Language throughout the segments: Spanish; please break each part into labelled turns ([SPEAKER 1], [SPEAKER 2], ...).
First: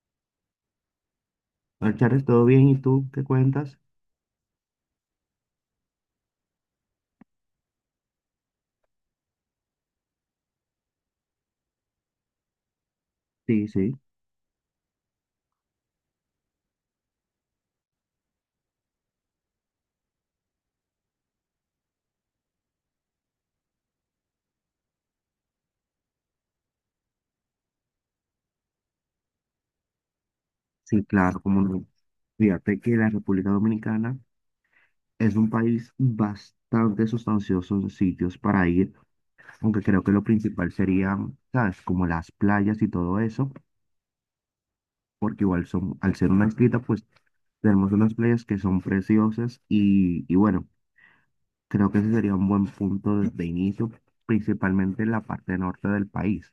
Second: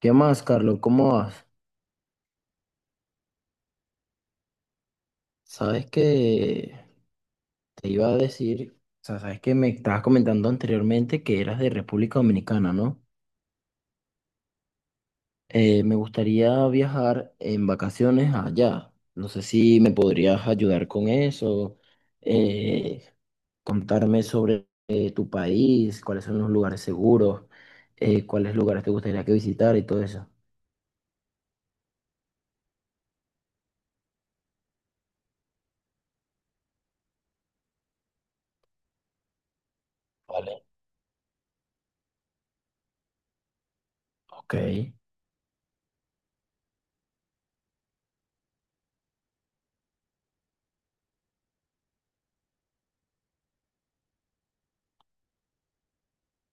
[SPEAKER 1] ¿Qué más, Carlos? ¿Cómo vas?
[SPEAKER 2] Hola, Charles, ¿todo bien? ¿Y tú qué cuentas?
[SPEAKER 1] Sabes que te iba a decir, o sea, sabes que me estabas comentando anteriormente que eras de República Dominicana, ¿no?
[SPEAKER 2] Sí, sí,
[SPEAKER 1] Me gustaría viajar en vacaciones allá. No sé si me podrías ayudar con eso, eh, contarme sobre tu país, cuáles son los lugares seguros, cuáles lugares te gustaría que visitar y todo eso.
[SPEAKER 2] sí, claro, como no. Fíjate que la República Dominicana es un país bastante sustancioso en sitios para ir, aunque creo que lo
[SPEAKER 1] Vale,
[SPEAKER 2] principal serían, ¿sabes? Como las playas y todo eso,
[SPEAKER 1] ok,
[SPEAKER 2] porque igual son, al ser una islita, pues tenemos unas playas que son preciosas y bueno, creo que ese sería un buen punto de inicio, principalmente en la parte norte del país,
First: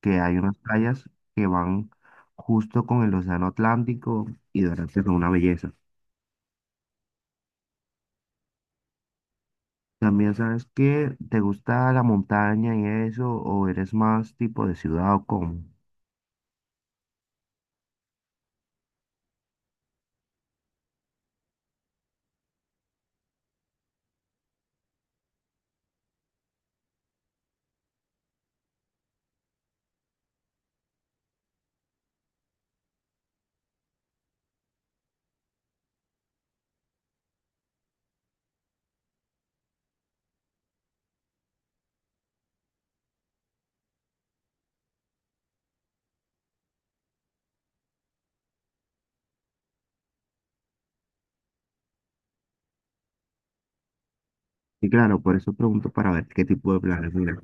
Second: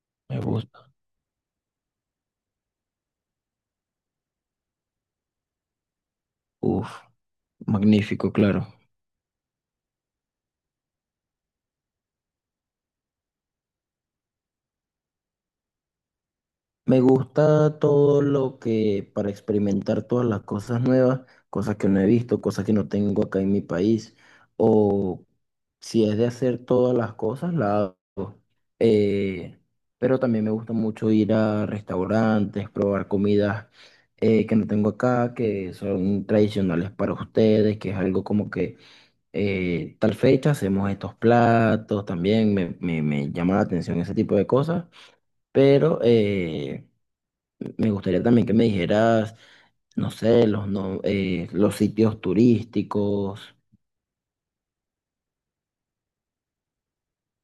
[SPEAKER 2] que hay
[SPEAKER 1] me
[SPEAKER 2] unas
[SPEAKER 1] gusta.
[SPEAKER 2] playas que van justo con el océano Atlántico y de verdad que son una belleza.
[SPEAKER 1] Uf, magnífico, claro.
[SPEAKER 2] También sabes que te gusta la montaña y eso, ¿o eres más tipo de ciudad o cómo?
[SPEAKER 1] Me gusta todo lo que para experimentar todas las cosas nuevas, cosas que no he visto, cosas que no tengo acá en mi país, o si es de hacer todas las cosas, la hago. Eh, pero también me gusta mucho ir a restaurantes, probar comidas que no tengo acá, que son tradicionales para ustedes, que es algo como que tal fecha hacemos estos platos, también me llama la atención ese tipo de cosas, pero... me gustaría también que me dijeras, no sé, los, no, los sitios turísticos.
[SPEAKER 2] Y claro, por eso pregunto para ver qué tipo de planes. Mira,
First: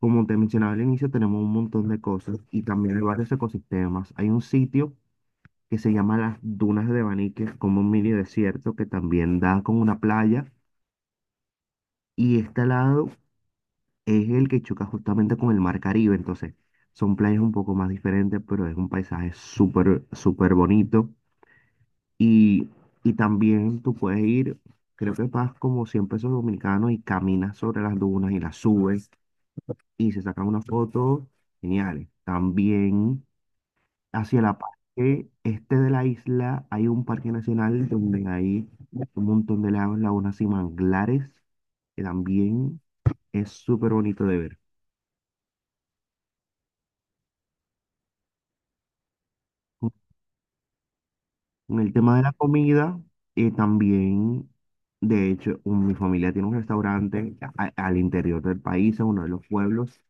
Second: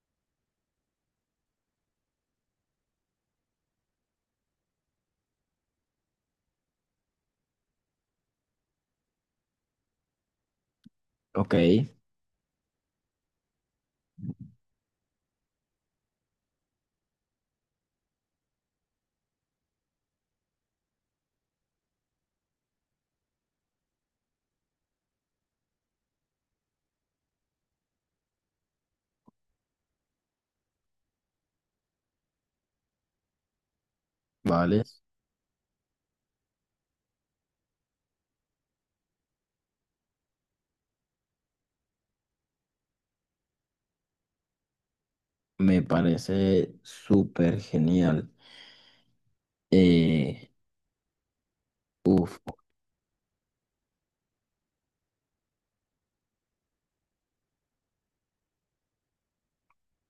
[SPEAKER 2] como te mencionaba al inicio, tenemos un montón de cosas y también hay varios ecosistemas. Hay un sitio que se llama las Dunas de Banique, como un mini desierto que también da con una playa
[SPEAKER 1] Ok,
[SPEAKER 2] y está al lado, es el que choca justamente con el Mar Caribe, entonces son playas un poco más diferentes, pero es un paisaje súper, súper bonito. Y, y también tú puedes ir, creo que pagas como 100 pesos dominicanos y caminas sobre las dunas y las subes y se sacan unas fotos geniales. También hacia la
[SPEAKER 1] vale.
[SPEAKER 2] parte este de la isla hay un parque nacional donde hay un montón de lagos, lagunas y manglares, que también es súper bonito de ver.
[SPEAKER 1] Me parece súper genial. Eh,
[SPEAKER 2] En el tema de la
[SPEAKER 1] uf,
[SPEAKER 2] comida, también, de hecho, mi familia tiene un restaurante al interior del país, en uno de los pueblos,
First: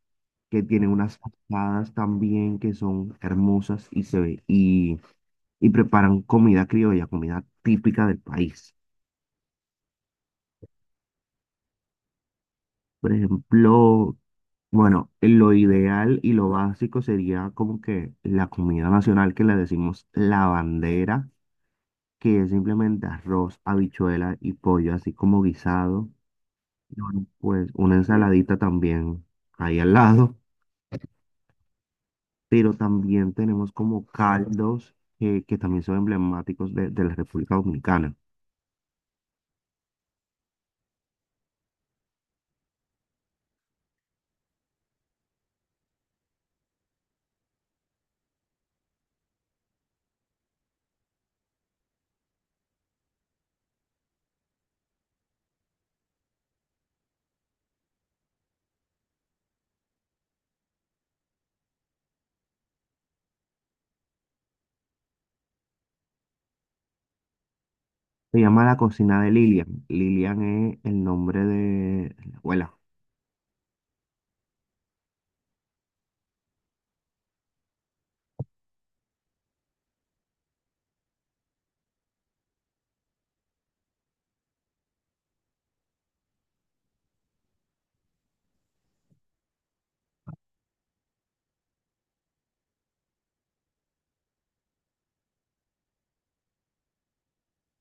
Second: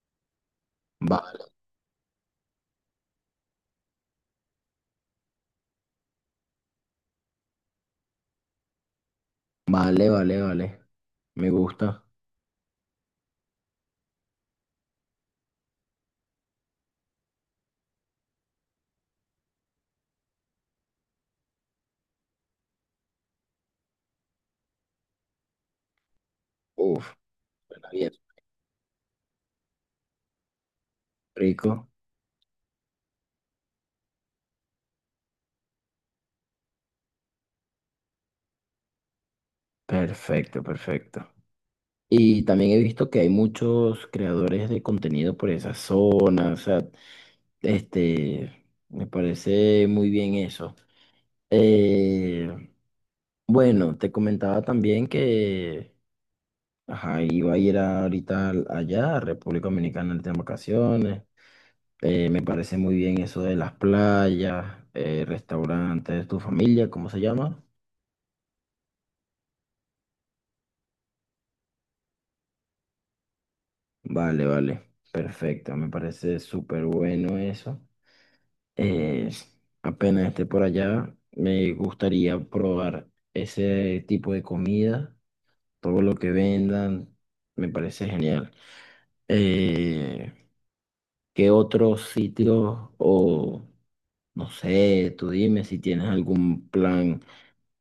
[SPEAKER 2] que tiene unas
[SPEAKER 1] vale,
[SPEAKER 2] asadas también que son hermosas y se ve, y preparan comida criolla, comida típica del país.
[SPEAKER 1] vale, vale, vale. Me gusta.
[SPEAKER 2] Por ejemplo, bueno, lo ideal y lo básico sería como que la comida nacional que le decimos la bandera, que es simplemente arroz, habichuela y pollo, así como guisado.
[SPEAKER 1] Uf,
[SPEAKER 2] Bueno, pues
[SPEAKER 1] suena
[SPEAKER 2] una
[SPEAKER 1] bien.
[SPEAKER 2] ensaladita también ahí al lado,
[SPEAKER 1] Rico.
[SPEAKER 2] pero también tenemos como caldos que también son emblemáticos de la República Dominicana.
[SPEAKER 1] Perfecto, perfecto. Y también he visto que hay muchos creadores de contenido por esa zona. O sea, este, me parece muy bien eso. Eh, Bueno, te comentaba también que ajá, iba a ir ahorita allá, a República Dominicana, ahorita en vacaciones. Me parece muy bien eso de las playas, restaurantes, tu familia, ¿cómo se llama?
[SPEAKER 2] Se llama la cocina de Lilian. Lilian es el nombre de la abuela.
[SPEAKER 1] Vale, vale, perfecto, me parece súper bueno eso. Eh, Apenas esté por allá, me gustaría probar ese tipo de comida, todo lo que vendan, me parece genial. Eh, ¿Qué otros sitios o no sé, tú dime si tienes algún plan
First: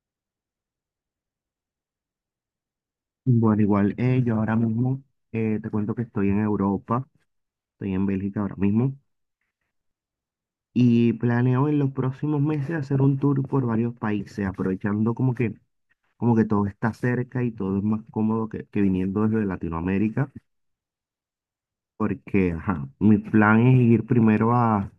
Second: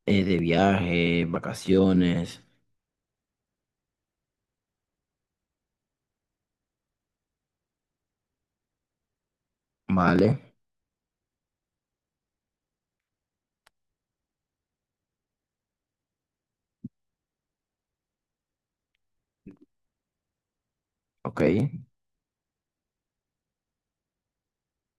[SPEAKER 1] de viaje, vacaciones,
[SPEAKER 2] Bueno, igual yo ahora mismo te cuento que estoy en Europa, estoy en Bélgica ahora mismo,
[SPEAKER 1] ¿vale?
[SPEAKER 2] y planeo en los próximos meses hacer un tour por varios países, aprovechando como que todo está cerca y todo es más cómodo que viniendo desde Latinoamérica.
[SPEAKER 1] Ok,
[SPEAKER 2] Porque ajá, mi plan es ir primero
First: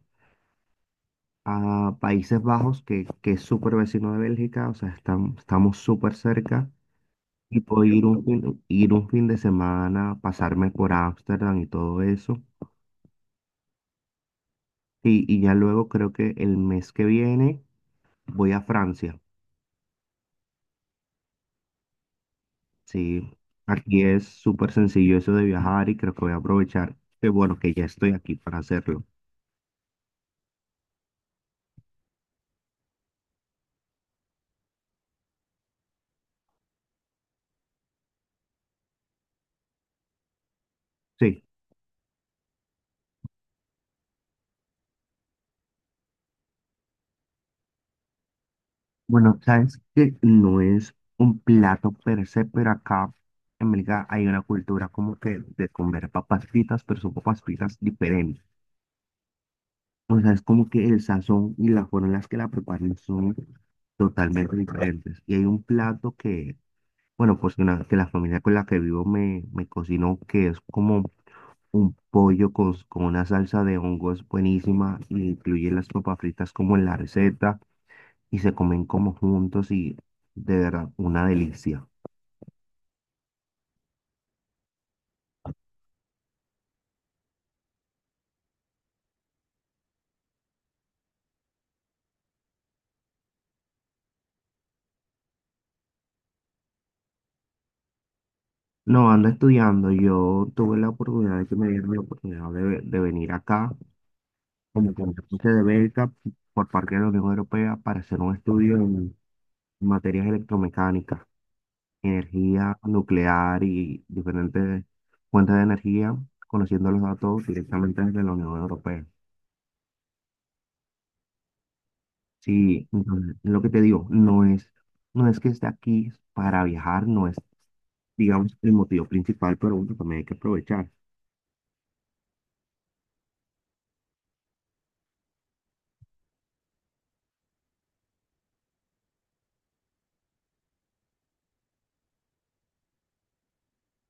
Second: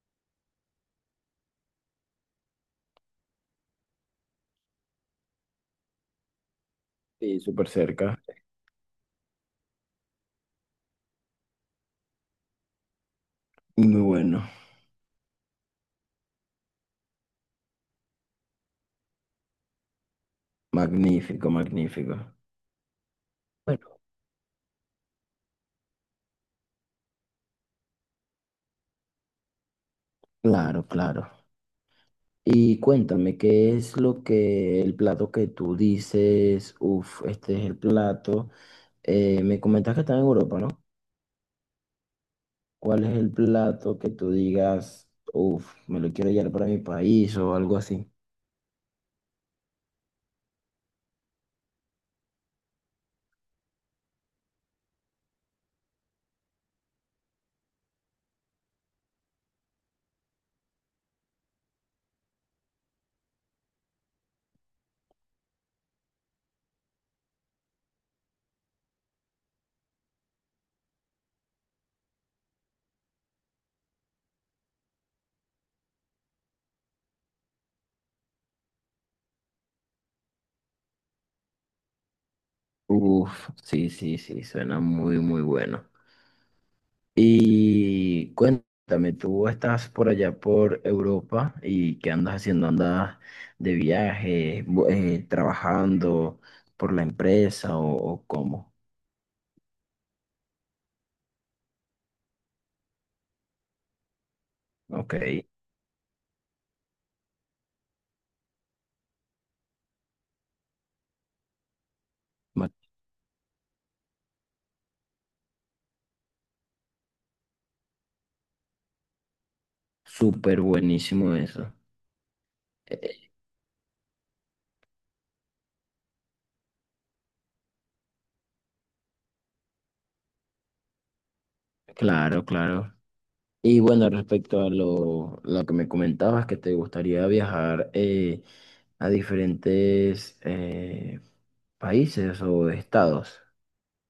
[SPEAKER 2] a Países Bajos, que es súper vecino de Bélgica, o sea, estamos súper cerca,
[SPEAKER 1] sí,
[SPEAKER 2] y
[SPEAKER 1] súper
[SPEAKER 2] puedo ir
[SPEAKER 1] cerca.
[SPEAKER 2] un fin de semana, pasarme por Ámsterdam y todo eso,
[SPEAKER 1] Muy bueno,
[SPEAKER 2] y ya luego creo que el mes que viene voy a Francia.
[SPEAKER 1] magnífico, magnífico.
[SPEAKER 2] Sí,
[SPEAKER 1] Bueno,
[SPEAKER 2] aquí es súper sencillo eso de viajar y creo que voy a aprovechar, que bueno, que ya estoy aquí para hacerlo,
[SPEAKER 1] claro, claro. Y cuéntame, ¿qué es lo que, el plato que tú dices, uff, este es el plato? Me comentas que está en Europa, ¿no?
[SPEAKER 2] sí.
[SPEAKER 1] ¿Cuál es el plato que tú digas, uff, me lo quiero llevar para mi país o algo así?
[SPEAKER 2] Bueno, sabes que no es un plato per se, pero acá en Bélgica hay una cultura como que de comer papas fritas, pero son papas fritas diferentes. O sea, es como que el sazón y la forma en las que la preparan son totalmente diferentes. Y hay un plato que, bueno, pues que la familia con la que vivo me, me cocinó, que es como un pollo con una salsa de hongos buenísima y incluye las papas fritas como en la receta y se comen como juntos y, de verdad, una delicia.
[SPEAKER 1] Sí, sí, sí, suena muy, muy bueno. Y cuéntame, tú estás por allá por Europa y qué andas haciendo, andas de viaje, trabajando por la empresa o cómo.
[SPEAKER 2] No, ando estudiando, yo tuve la oportunidad de que me dieron la oportunidad de venir acá como
[SPEAKER 1] Ok,
[SPEAKER 2] contratante de beca por parte de la Unión Europea para hacer un estudio en materias electromecánicas,
[SPEAKER 1] ma-
[SPEAKER 2] energía nuclear y diferentes fuentes de energía, conociendo los datos directamente desde la Unión Europea.
[SPEAKER 1] súper buenísimo eso.
[SPEAKER 2] Sí,
[SPEAKER 1] Eh,
[SPEAKER 2] entonces, lo que te digo, no es, que esté aquí para viajar, no es, digamos, el motivo principal, pero bueno, también hay que aprovechar.
[SPEAKER 1] claro, claro. Y bueno, respecto a lo que me comentabas, que te gustaría viajar a diferentes países o estados.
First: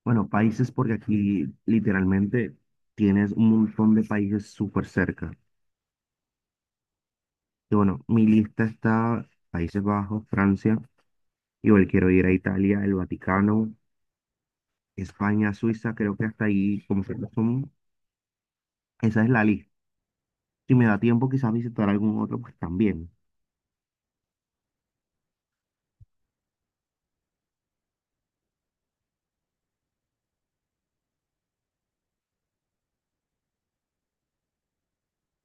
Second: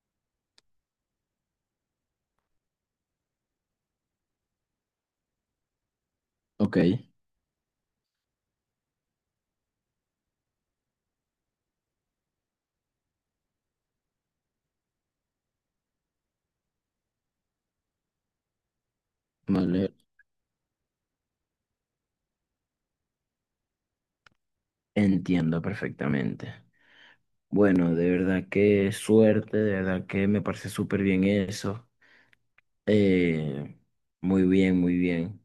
[SPEAKER 2] Bueno, países porque aquí literalmente tienes un montón de países súper cerca.
[SPEAKER 1] Ok,
[SPEAKER 2] Y bueno, mi lista está Países Bajos, Francia, igual quiero ir a Italia, el Vaticano, España, Suiza, creo que hasta ahí como que no son, esa es la lista.
[SPEAKER 1] vale,
[SPEAKER 2] Si me da tiempo, quizás visitar algún otro, pues también.
[SPEAKER 1] entiendo perfectamente. Bueno, de verdad que suerte, de verdad que me parece súper bien eso. Eh, muy bien, muy bien.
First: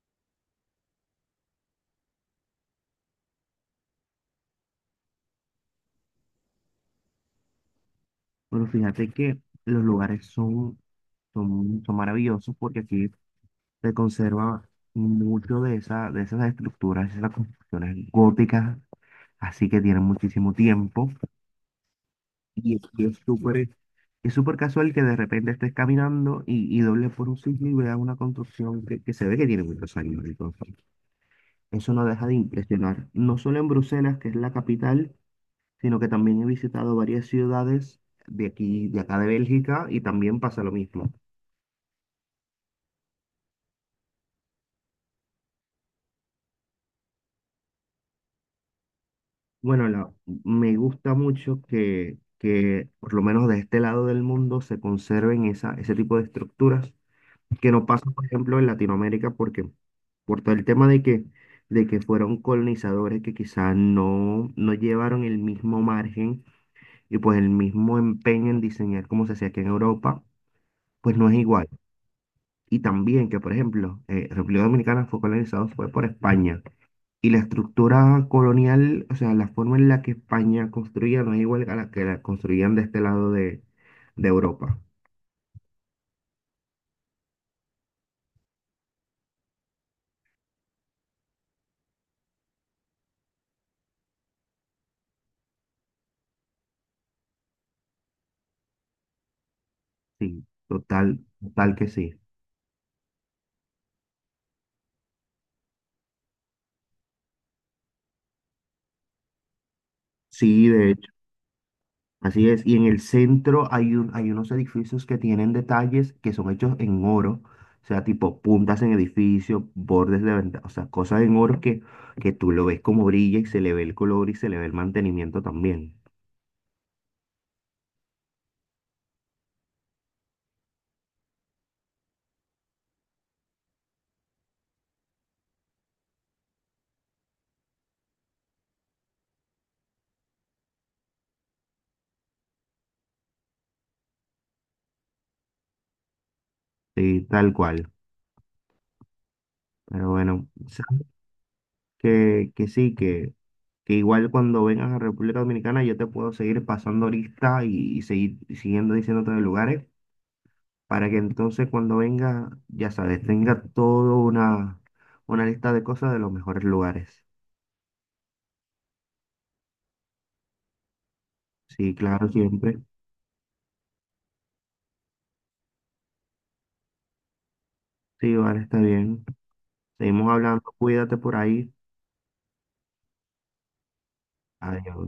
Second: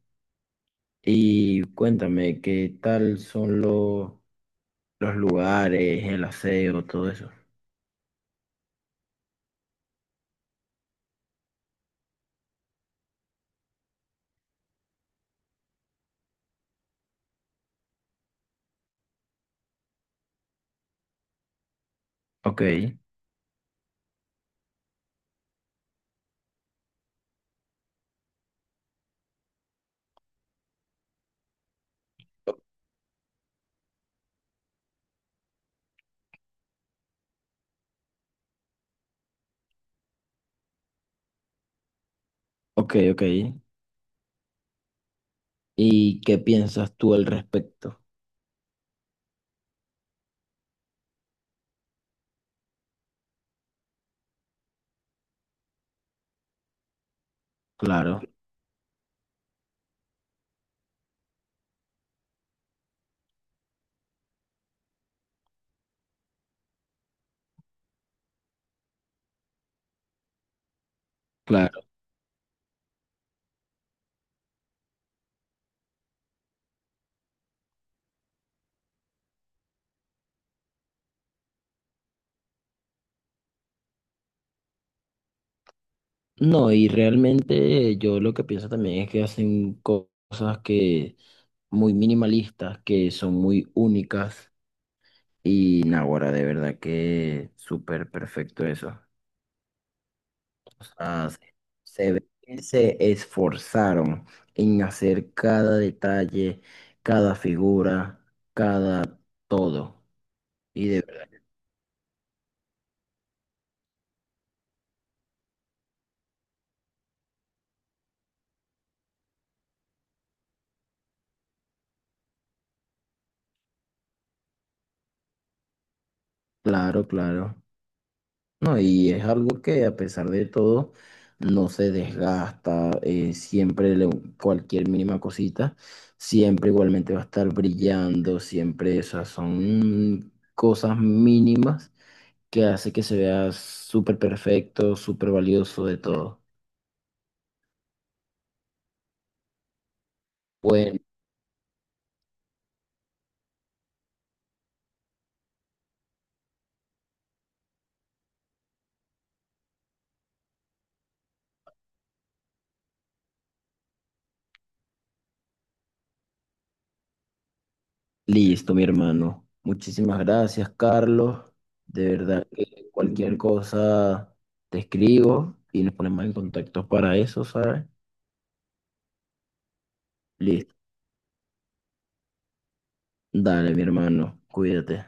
[SPEAKER 1] Y cuéntame, ¿qué tal son los lugares, el aseo, todo eso?
[SPEAKER 2] Pero fíjate que los lugares son, son, son maravillosos porque aquí se conserva mucho de esa, de esas estructuras, esas construcciones góticas, así que tienen muchísimo tiempo,
[SPEAKER 1] Ok,
[SPEAKER 2] y es, y es súper, es súper casual que de repente estés caminando y dobles por un sitio y veas una construcción que se ve que tiene muchos años. Entonces, eso no deja de impresionar, no solo en Bruselas, que es la capital, sino que también he visitado varias ciudades de aquí, de acá de Bélgica, y también pasa lo mismo.
[SPEAKER 1] ok, ok. ¿Y qué piensas tú al respecto?
[SPEAKER 2] Bueno, la- Me gusta mucho que, por lo menos de este lado del mundo, se conserven esa, ese tipo de estructuras, que no pasa,
[SPEAKER 1] Claro,
[SPEAKER 2] por ejemplo, en Latinoamérica, porque por todo el tema de que fueron colonizadores que quizás no, no llevaron el mismo margen y pues el mismo empeño en diseñar como se hacía aquí en Europa, pues no es igual.
[SPEAKER 1] claro.
[SPEAKER 2] Y también que, por ejemplo, República Dominicana fue colonizado fue por España. Y la estructura colonial, o sea, la forma en la que España construía no es igual a la que la construían de este lado de Europa.
[SPEAKER 1] No, y realmente yo lo que pienso también es que hacen cosas que... muy minimalistas, que son muy únicas. Y Naguará, de verdad que súper perfecto eso.
[SPEAKER 2] Sí,
[SPEAKER 1] O
[SPEAKER 2] total,
[SPEAKER 1] sea,
[SPEAKER 2] total que
[SPEAKER 1] se
[SPEAKER 2] sí.
[SPEAKER 1] ve que se esforzaron en hacer cada detalle, cada figura, cada todo.
[SPEAKER 2] Sí,
[SPEAKER 1] Y
[SPEAKER 2] de
[SPEAKER 1] de
[SPEAKER 2] hecho,
[SPEAKER 1] verdad,
[SPEAKER 2] así es. Y en el centro hay unos edificios que tienen detalles que son hechos en oro, o sea, tipo puntas en edificios, bordes de ventanas, o sea, cosas en oro que tú lo ves como brilla y se le ve el color y se le ve el mantenimiento también.
[SPEAKER 1] claro, claro. No, y es algo que a pesar de todo no se desgasta, siempre cualquier mínima cosita, siempre igualmente va a estar brillando, siempre esas son cosas mínimas que hace que se vea súper perfecto, súper valioso de todo.
[SPEAKER 2] Sí, tal cual. Pero bueno,
[SPEAKER 1] Bueno,
[SPEAKER 2] o que sí, que igual cuando vengas a República Dominicana yo te puedo seguir pasando lista y seguir siguiendo diciéndote de lugares para que entonces cuando venga, ya sabes, tenga toda una lista de cosas de los mejores lugares.
[SPEAKER 1] listo, mi hermano. Muchísimas gracias, Carlos.
[SPEAKER 2] Sí,
[SPEAKER 1] De
[SPEAKER 2] claro,
[SPEAKER 1] verdad
[SPEAKER 2] siempre.
[SPEAKER 1] que cualquier cosa te escribo y nos ponemos en contacto para eso, ¿sabes?
[SPEAKER 2] Sí, vale, está bien. Seguimos hablando,
[SPEAKER 1] Listo.
[SPEAKER 2] cuídate por ahí.
[SPEAKER 1] Dale, mi hermano,
[SPEAKER 2] Adiós.
[SPEAKER 1] cuídate.